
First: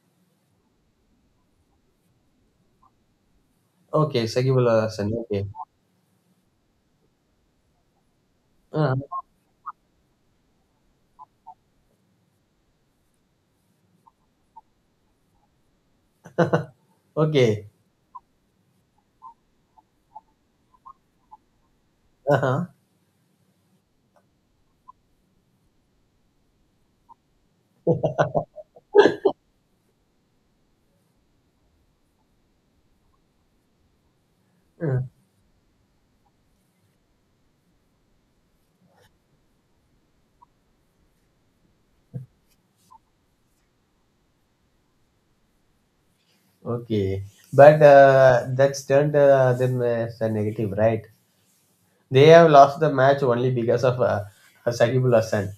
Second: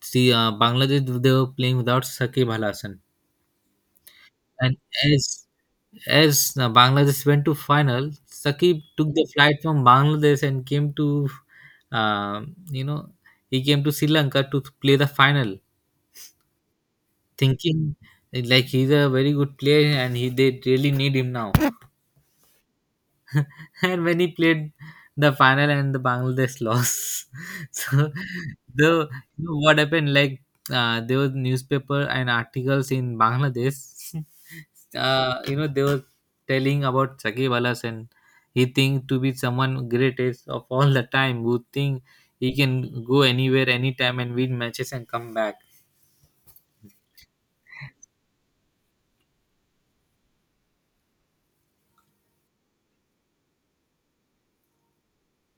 Speaker 1: See, Bangladesh they were playing without Saqib Al Hasan,
Speaker 2: Okay, sagibullah
Speaker 1: and
Speaker 2: Hasan.
Speaker 1: as
Speaker 2: Okay.
Speaker 1: as Bangladesh went to final, Saqib
Speaker 2: uh
Speaker 1: took the flight from Bangladesh and came to, um, you know, he came to Sri Lanka to play the final,
Speaker 2: okay.
Speaker 1: thinking like he's a very good player and he they really need him now.
Speaker 2: Uh-huh.
Speaker 1: and when he played the final and the Bangladesh lost. so the you know what happened like there was newspaper and articles in Bangladesh.
Speaker 2: Uh,
Speaker 1: You know they were telling about Shakib Al Hasan. He think to be someone greatest of all the time, who think he can go anywhere, anytime, and win matches and come back.
Speaker 2: okay but that's turned them as a negative, right? They have lost the match only because of Shakibul Hassan.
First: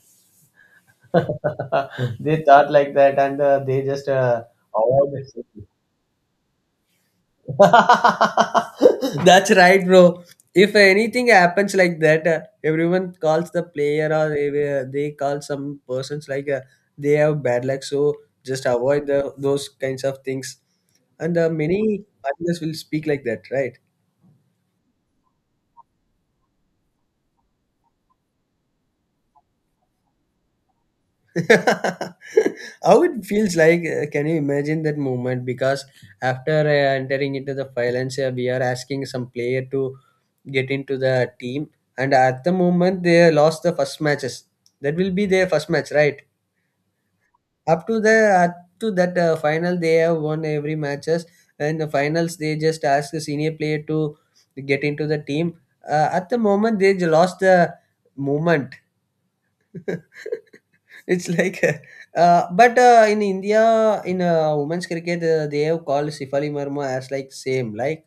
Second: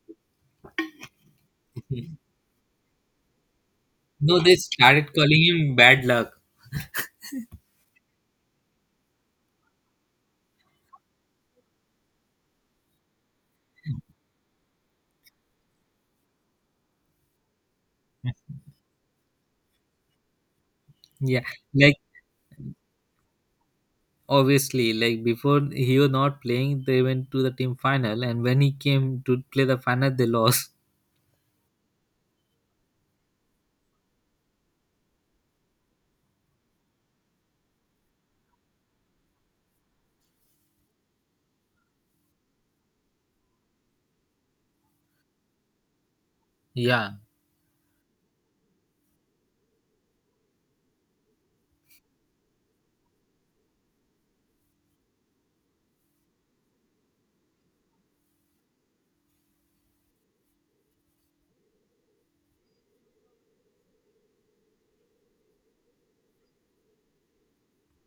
Speaker 2: They thought like that, and they just
Speaker 1: No, they started
Speaker 2: avoided
Speaker 1: calling
Speaker 2: it.
Speaker 1: him bad luck.
Speaker 2: That's right, bro. If anything happens like that, everyone calls the player, or they call some persons like they have bad luck. So just avoid the, those kinds of things. And
Speaker 1: Yeah, like
Speaker 2: many artists will speak like that, right?
Speaker 1: obviously, like before he was not playing, they went to the team final, and when he came to play the final, they lost.
Speaker 2: How it feels like, can you imagine that moment? Because after entering into the violence, we are asking some player to get into the team, and at the moment they lost the first matches. That will be their first match, right?
Speaker 1: Yeah,
Speaker 2: Up to the up to that final they have won every matches, and the finals they just ask the senior player to get into the team. At the moment they lost the moment. It's like, but in India, in women's cricket, they have called Sifali Marma as like same like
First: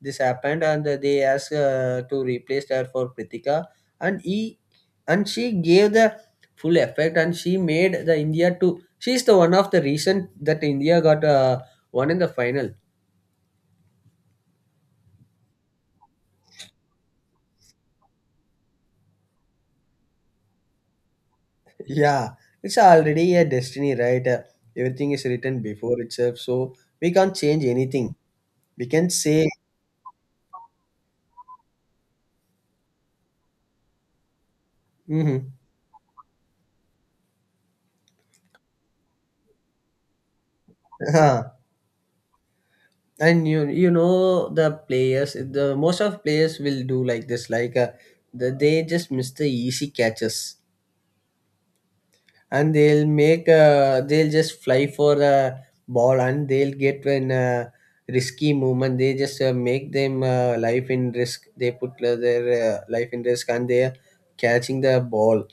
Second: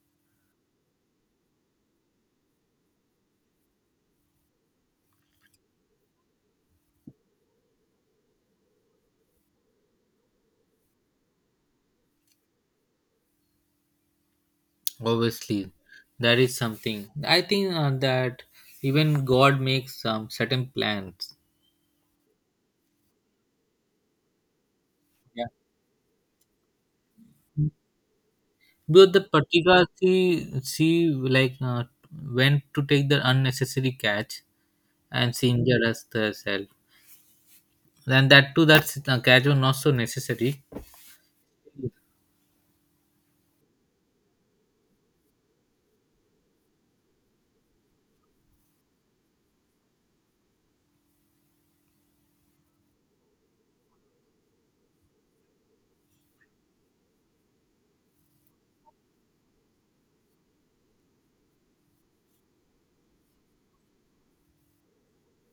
Speaker 2: this happened, and they asked to replace her for Pritika, and he and she gave the full effect, and she made the India to. She's the one of the reason that India got won in the final.
Speaker 1: obviously, that is something. I think that even God makes some certain plans.
Speaker 2: Yeah, it's already a destiny, right? Everything is
Speaker 1: Yeah.
Speaker 2: written before itself, so we can't change anything. We can
Speaker 1: But the
Speaker 2: say.
Speaker 1: Patika, she went to take the unnecessary catch and
Speaker 2: Hmm.
Speaker 1: she injured us herself. And that too, that catch was not so necessary.
Speaker 2: And you know the players, the most of players will do like this, like they just miss the easy catches, and they'll make they'll just fly for a ball, and they'll get when risky movement, they just make them life in risk, they put their life in risk, and they are catching the ball.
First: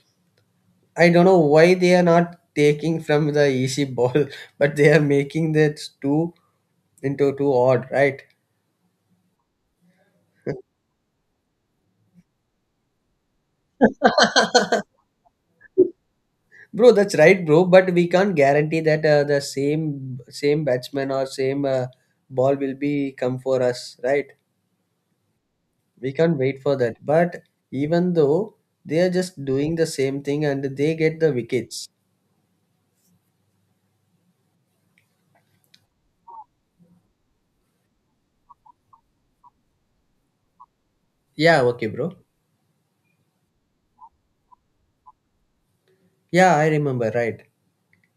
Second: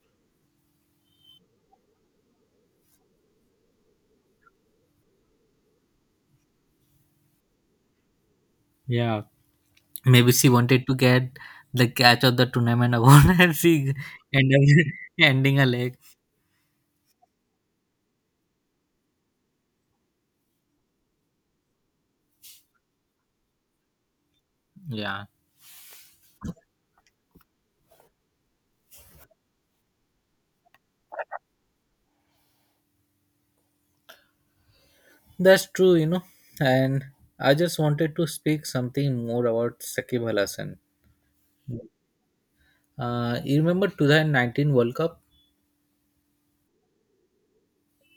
Speaker 2: I don't know why they are not taking from the easy ball, but they are making that two into two odd, right?
Speaker 1: Yeah. Maybe she wanted to get the catch of the tournament award and she ended up ending a leg.
Speaker 2: Bro, that's right, bro. But we can't guarantee that the same batsman or same ball will be come for us, right?
Speaker 1: Yeah.
Speaker 2: We can't wait for that. But even though, they are just doing the same thing and they get the wickets.
Speaker 1: That's true, you know. And I just wanted to speak something more about Sakib Al Hasan.
Speaker 2: Yeah, okay, bro.
Speaker 1: You remember 2019 World Cup?
Speaker 2: Yeah, I remember, right.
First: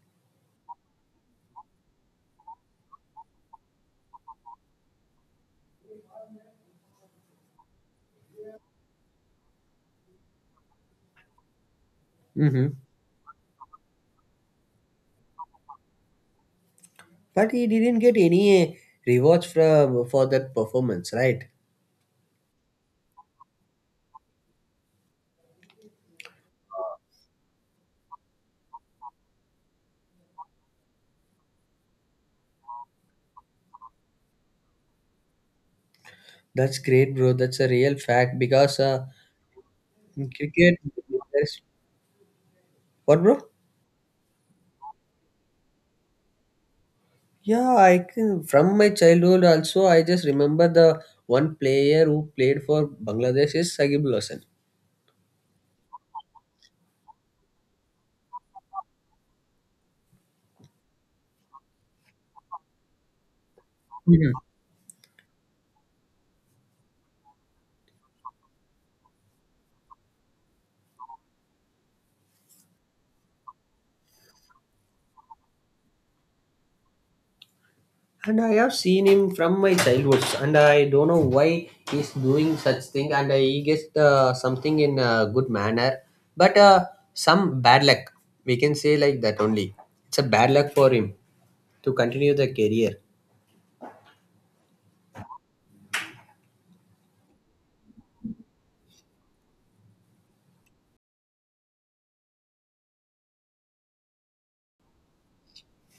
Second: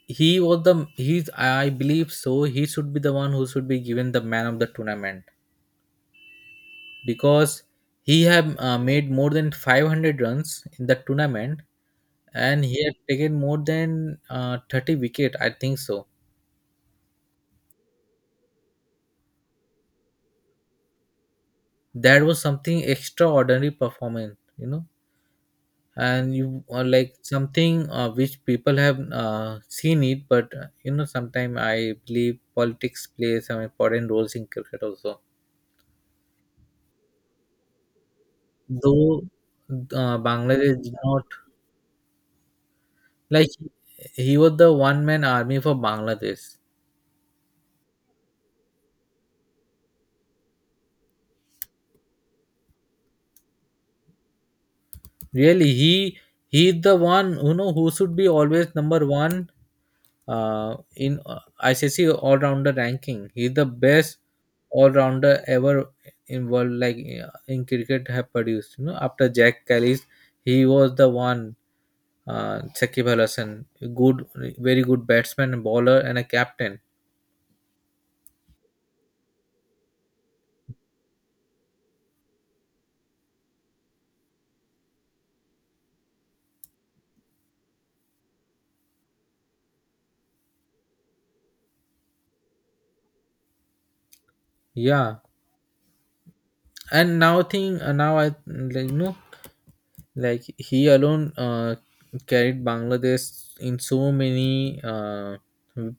Speaker 1: He was the He's, I believe so, he should be the one who should be given the man of the tournament, because he have made more than 500 runs in the tournament and
Speaker 2: Mm-hmm.
Speaker 1: he had taken more than 30 wicket, I think so.
Speaker 2: But he didn't get any rewards from for that performance, right?
Speaker 1: That was something extraordinary performance, you know. And you are like something which people have seen it, but you know, sometimes I believe politics plays some important roles in cricket also,
Speaker 2: That's great, bro. That's a real fact because
Speaker 1: though
Speaker 2: in cricket,
Speaker 1: Bangladesh did not,
Speaker 2: there's- what, bro?
Speaker 1: like, he was the one man army for Bangladesh.
Speaker 2: Yeah, I can from my childhood also I just remember the one player who played for Bangladesh is Sagib Hossain.
Speaker 1: Really, he, he's the one, you know, who should be always number one in ICC all rounder ranking. He's the best
Speaker 2: Mhm.
Speaker 1: all rounder ever in world, like in cricket, have produced. You know, after Jack Kelly's, he was the one. Shakib Al Hasan, good, very good batsman, and bowler, and a captain.
Speaker 2: And I have seen him from my childhood, and I don't know why he's doing such thing, and he gets something in a good manner, but some bad luck. We can say like that only. It's a bad luck for him to continue the career.
Speaker 1: Yeah, and now I like, you know, like he alone carried Bangladesh in so many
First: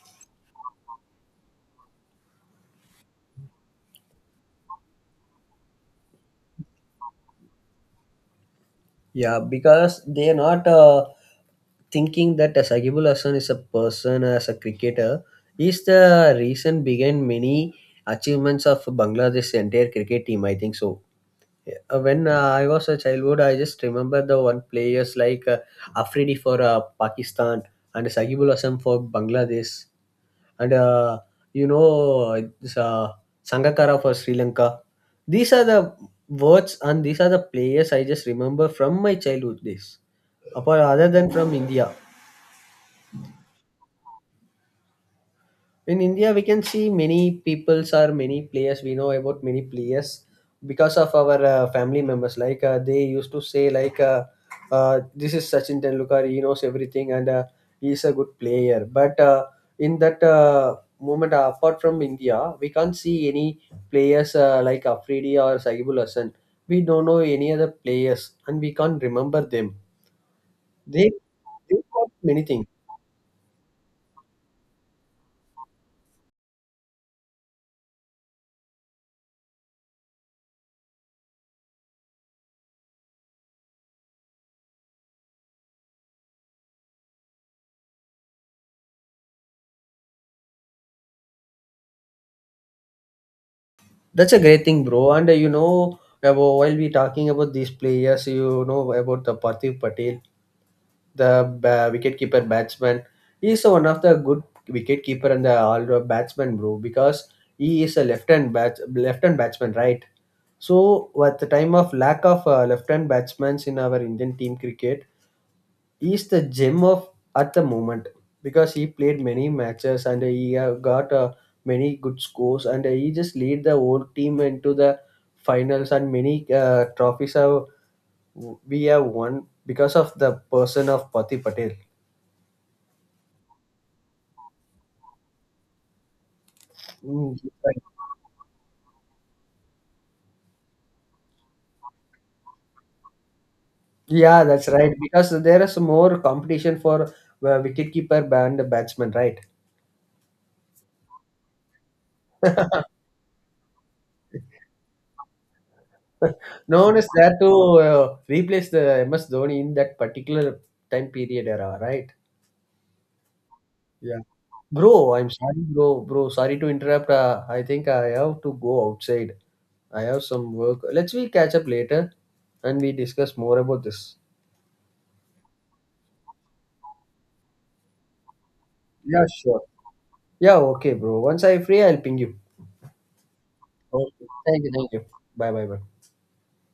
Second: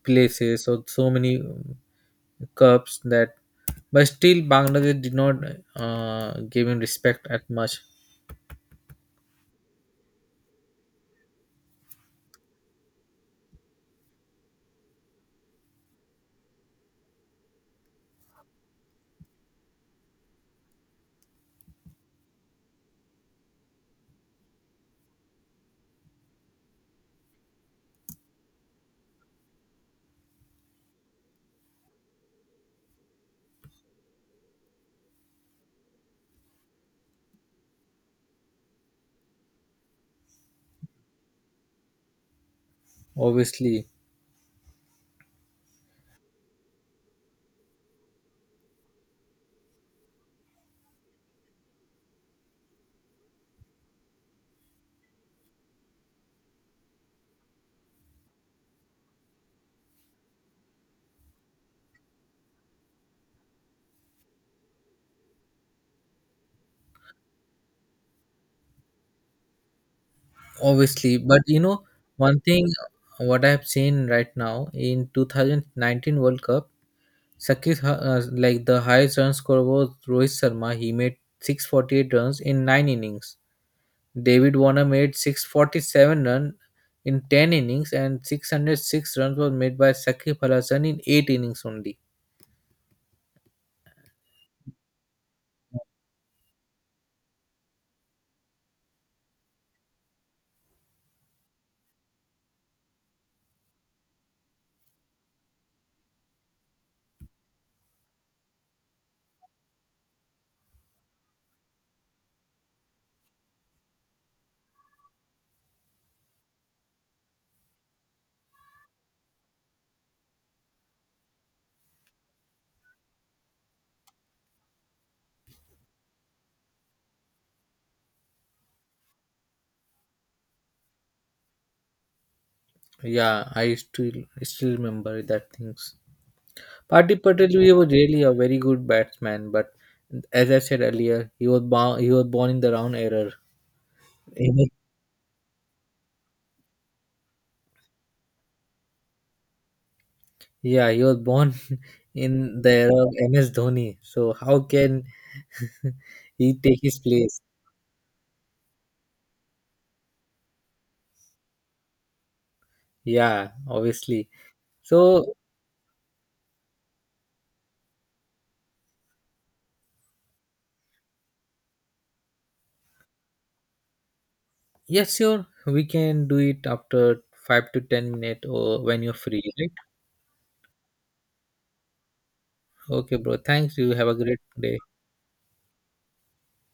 Speaker 1: places or so many cups. That But still, Bangladesh did not give him respect at much.
Speaker 2: Yeah, because they are not thinking that Sagibul Hassan is a person, as a cricketer, is the reason behind many achievements of Bangladesh's entire cricket team. I think so. When I was a childhood, I just remember the one players like Afridi for Pakistan and Sagibul Hasan for Bangladesh, and you know this, Sangakkara for Sri Lanka. These are the words and these are the players I just remember from my childhood days. Apart other than from India.
Speaker 1: Obviously,
Speaker 2: In India we can see many peoples or many players, we know about many players because of our family members, like they used to say like uh, this is Sachin Tendulkar, he knows everything, and he is a good player, but in that moment, apart from India we can't see any players like Afridi or Saibul Hassan, we don't know any other players and we can't remember them. they
Speaker 1: obviously. But you
Speaker 2: they
Speaker 1: know,
Speaker 2: got
Speaker 1: one
Speaker 2: many things.
Speaker 1: thing, what I have seen right now in 2019 World Cup, Sakib, like, the highest run scorer was Rohit Sharma. He made 648 runs in nine innings. David Warner made 647 run in 10 innings, and 606 runs was made by Sakib Al Hasan in eight innings only.
Speaker 2: That's a great thing, bro. And you know, about, while we talking about these players, you know about the Parthiv Patel, the wicketkeeper batsman. He is one of the good wicketkeeper and the all-round batsman, bro, because he is a left-hand bat, left-hand batsman, right? So, at the time of lack of left-hand batsmen in our Indian team cricket, is the gem of at the moment, because he played many matches, and he got many good scores, and he just lead the whole team into the finals, and many trophies have we have won because of the person of Pati Patel.
Speaker 1: Yeah, I still remember that things. Partey
Speaker 2: Mm,
Speaker 1: Patel
Speaker 2: right.
Speaker 1: was really a very good batsman, but as I said earlier, he was born in the wrong era.
Speaker 2: Yeah, that's
Speaker 1: Mhm.
Speaker 2: right. Because there is more competition for wicketkeeper and batsman, right?
Speaker 1: Yeah, he was born in the era of MS Dhoni. So how can he
Speaker 2: No
Speaker 1: take
Speaker 2: one
Speaker 1: his
Speaker 2: is there
Speaker 1: place?
Speaker 2: to replace the MS Dhoni in that particular time period era, right?
Speaker 1: Yeah,
Speaker 2: Yeah.
Speaker 1: obviously.
Speaker 2: Bro, I'm
Speaker 1: So
Speaker 2: sorry, bro. Bro, sorry to interrupt. I think I have to go outside. I have some work. Let's we catch up later and we discuss more about this.
Speaker 1: yes, sure, we can do it after 5 to 10 minutes or when you're
Speaker 2: Yeah,
Speaker 1: free,
Speaker 2: sure.
Speaker 1: right?
Speaker 2: Yeah, okay, bro. Once I'm free, I'll ping you.
Speaker 1: Okay, bro. Thanks. You have a
Speaker 2: Okay.
Speaker 1: great
Speaker 2: Thank you,
Speaker 1: day.
Speaker 2: thank you. Bye, bye, bye.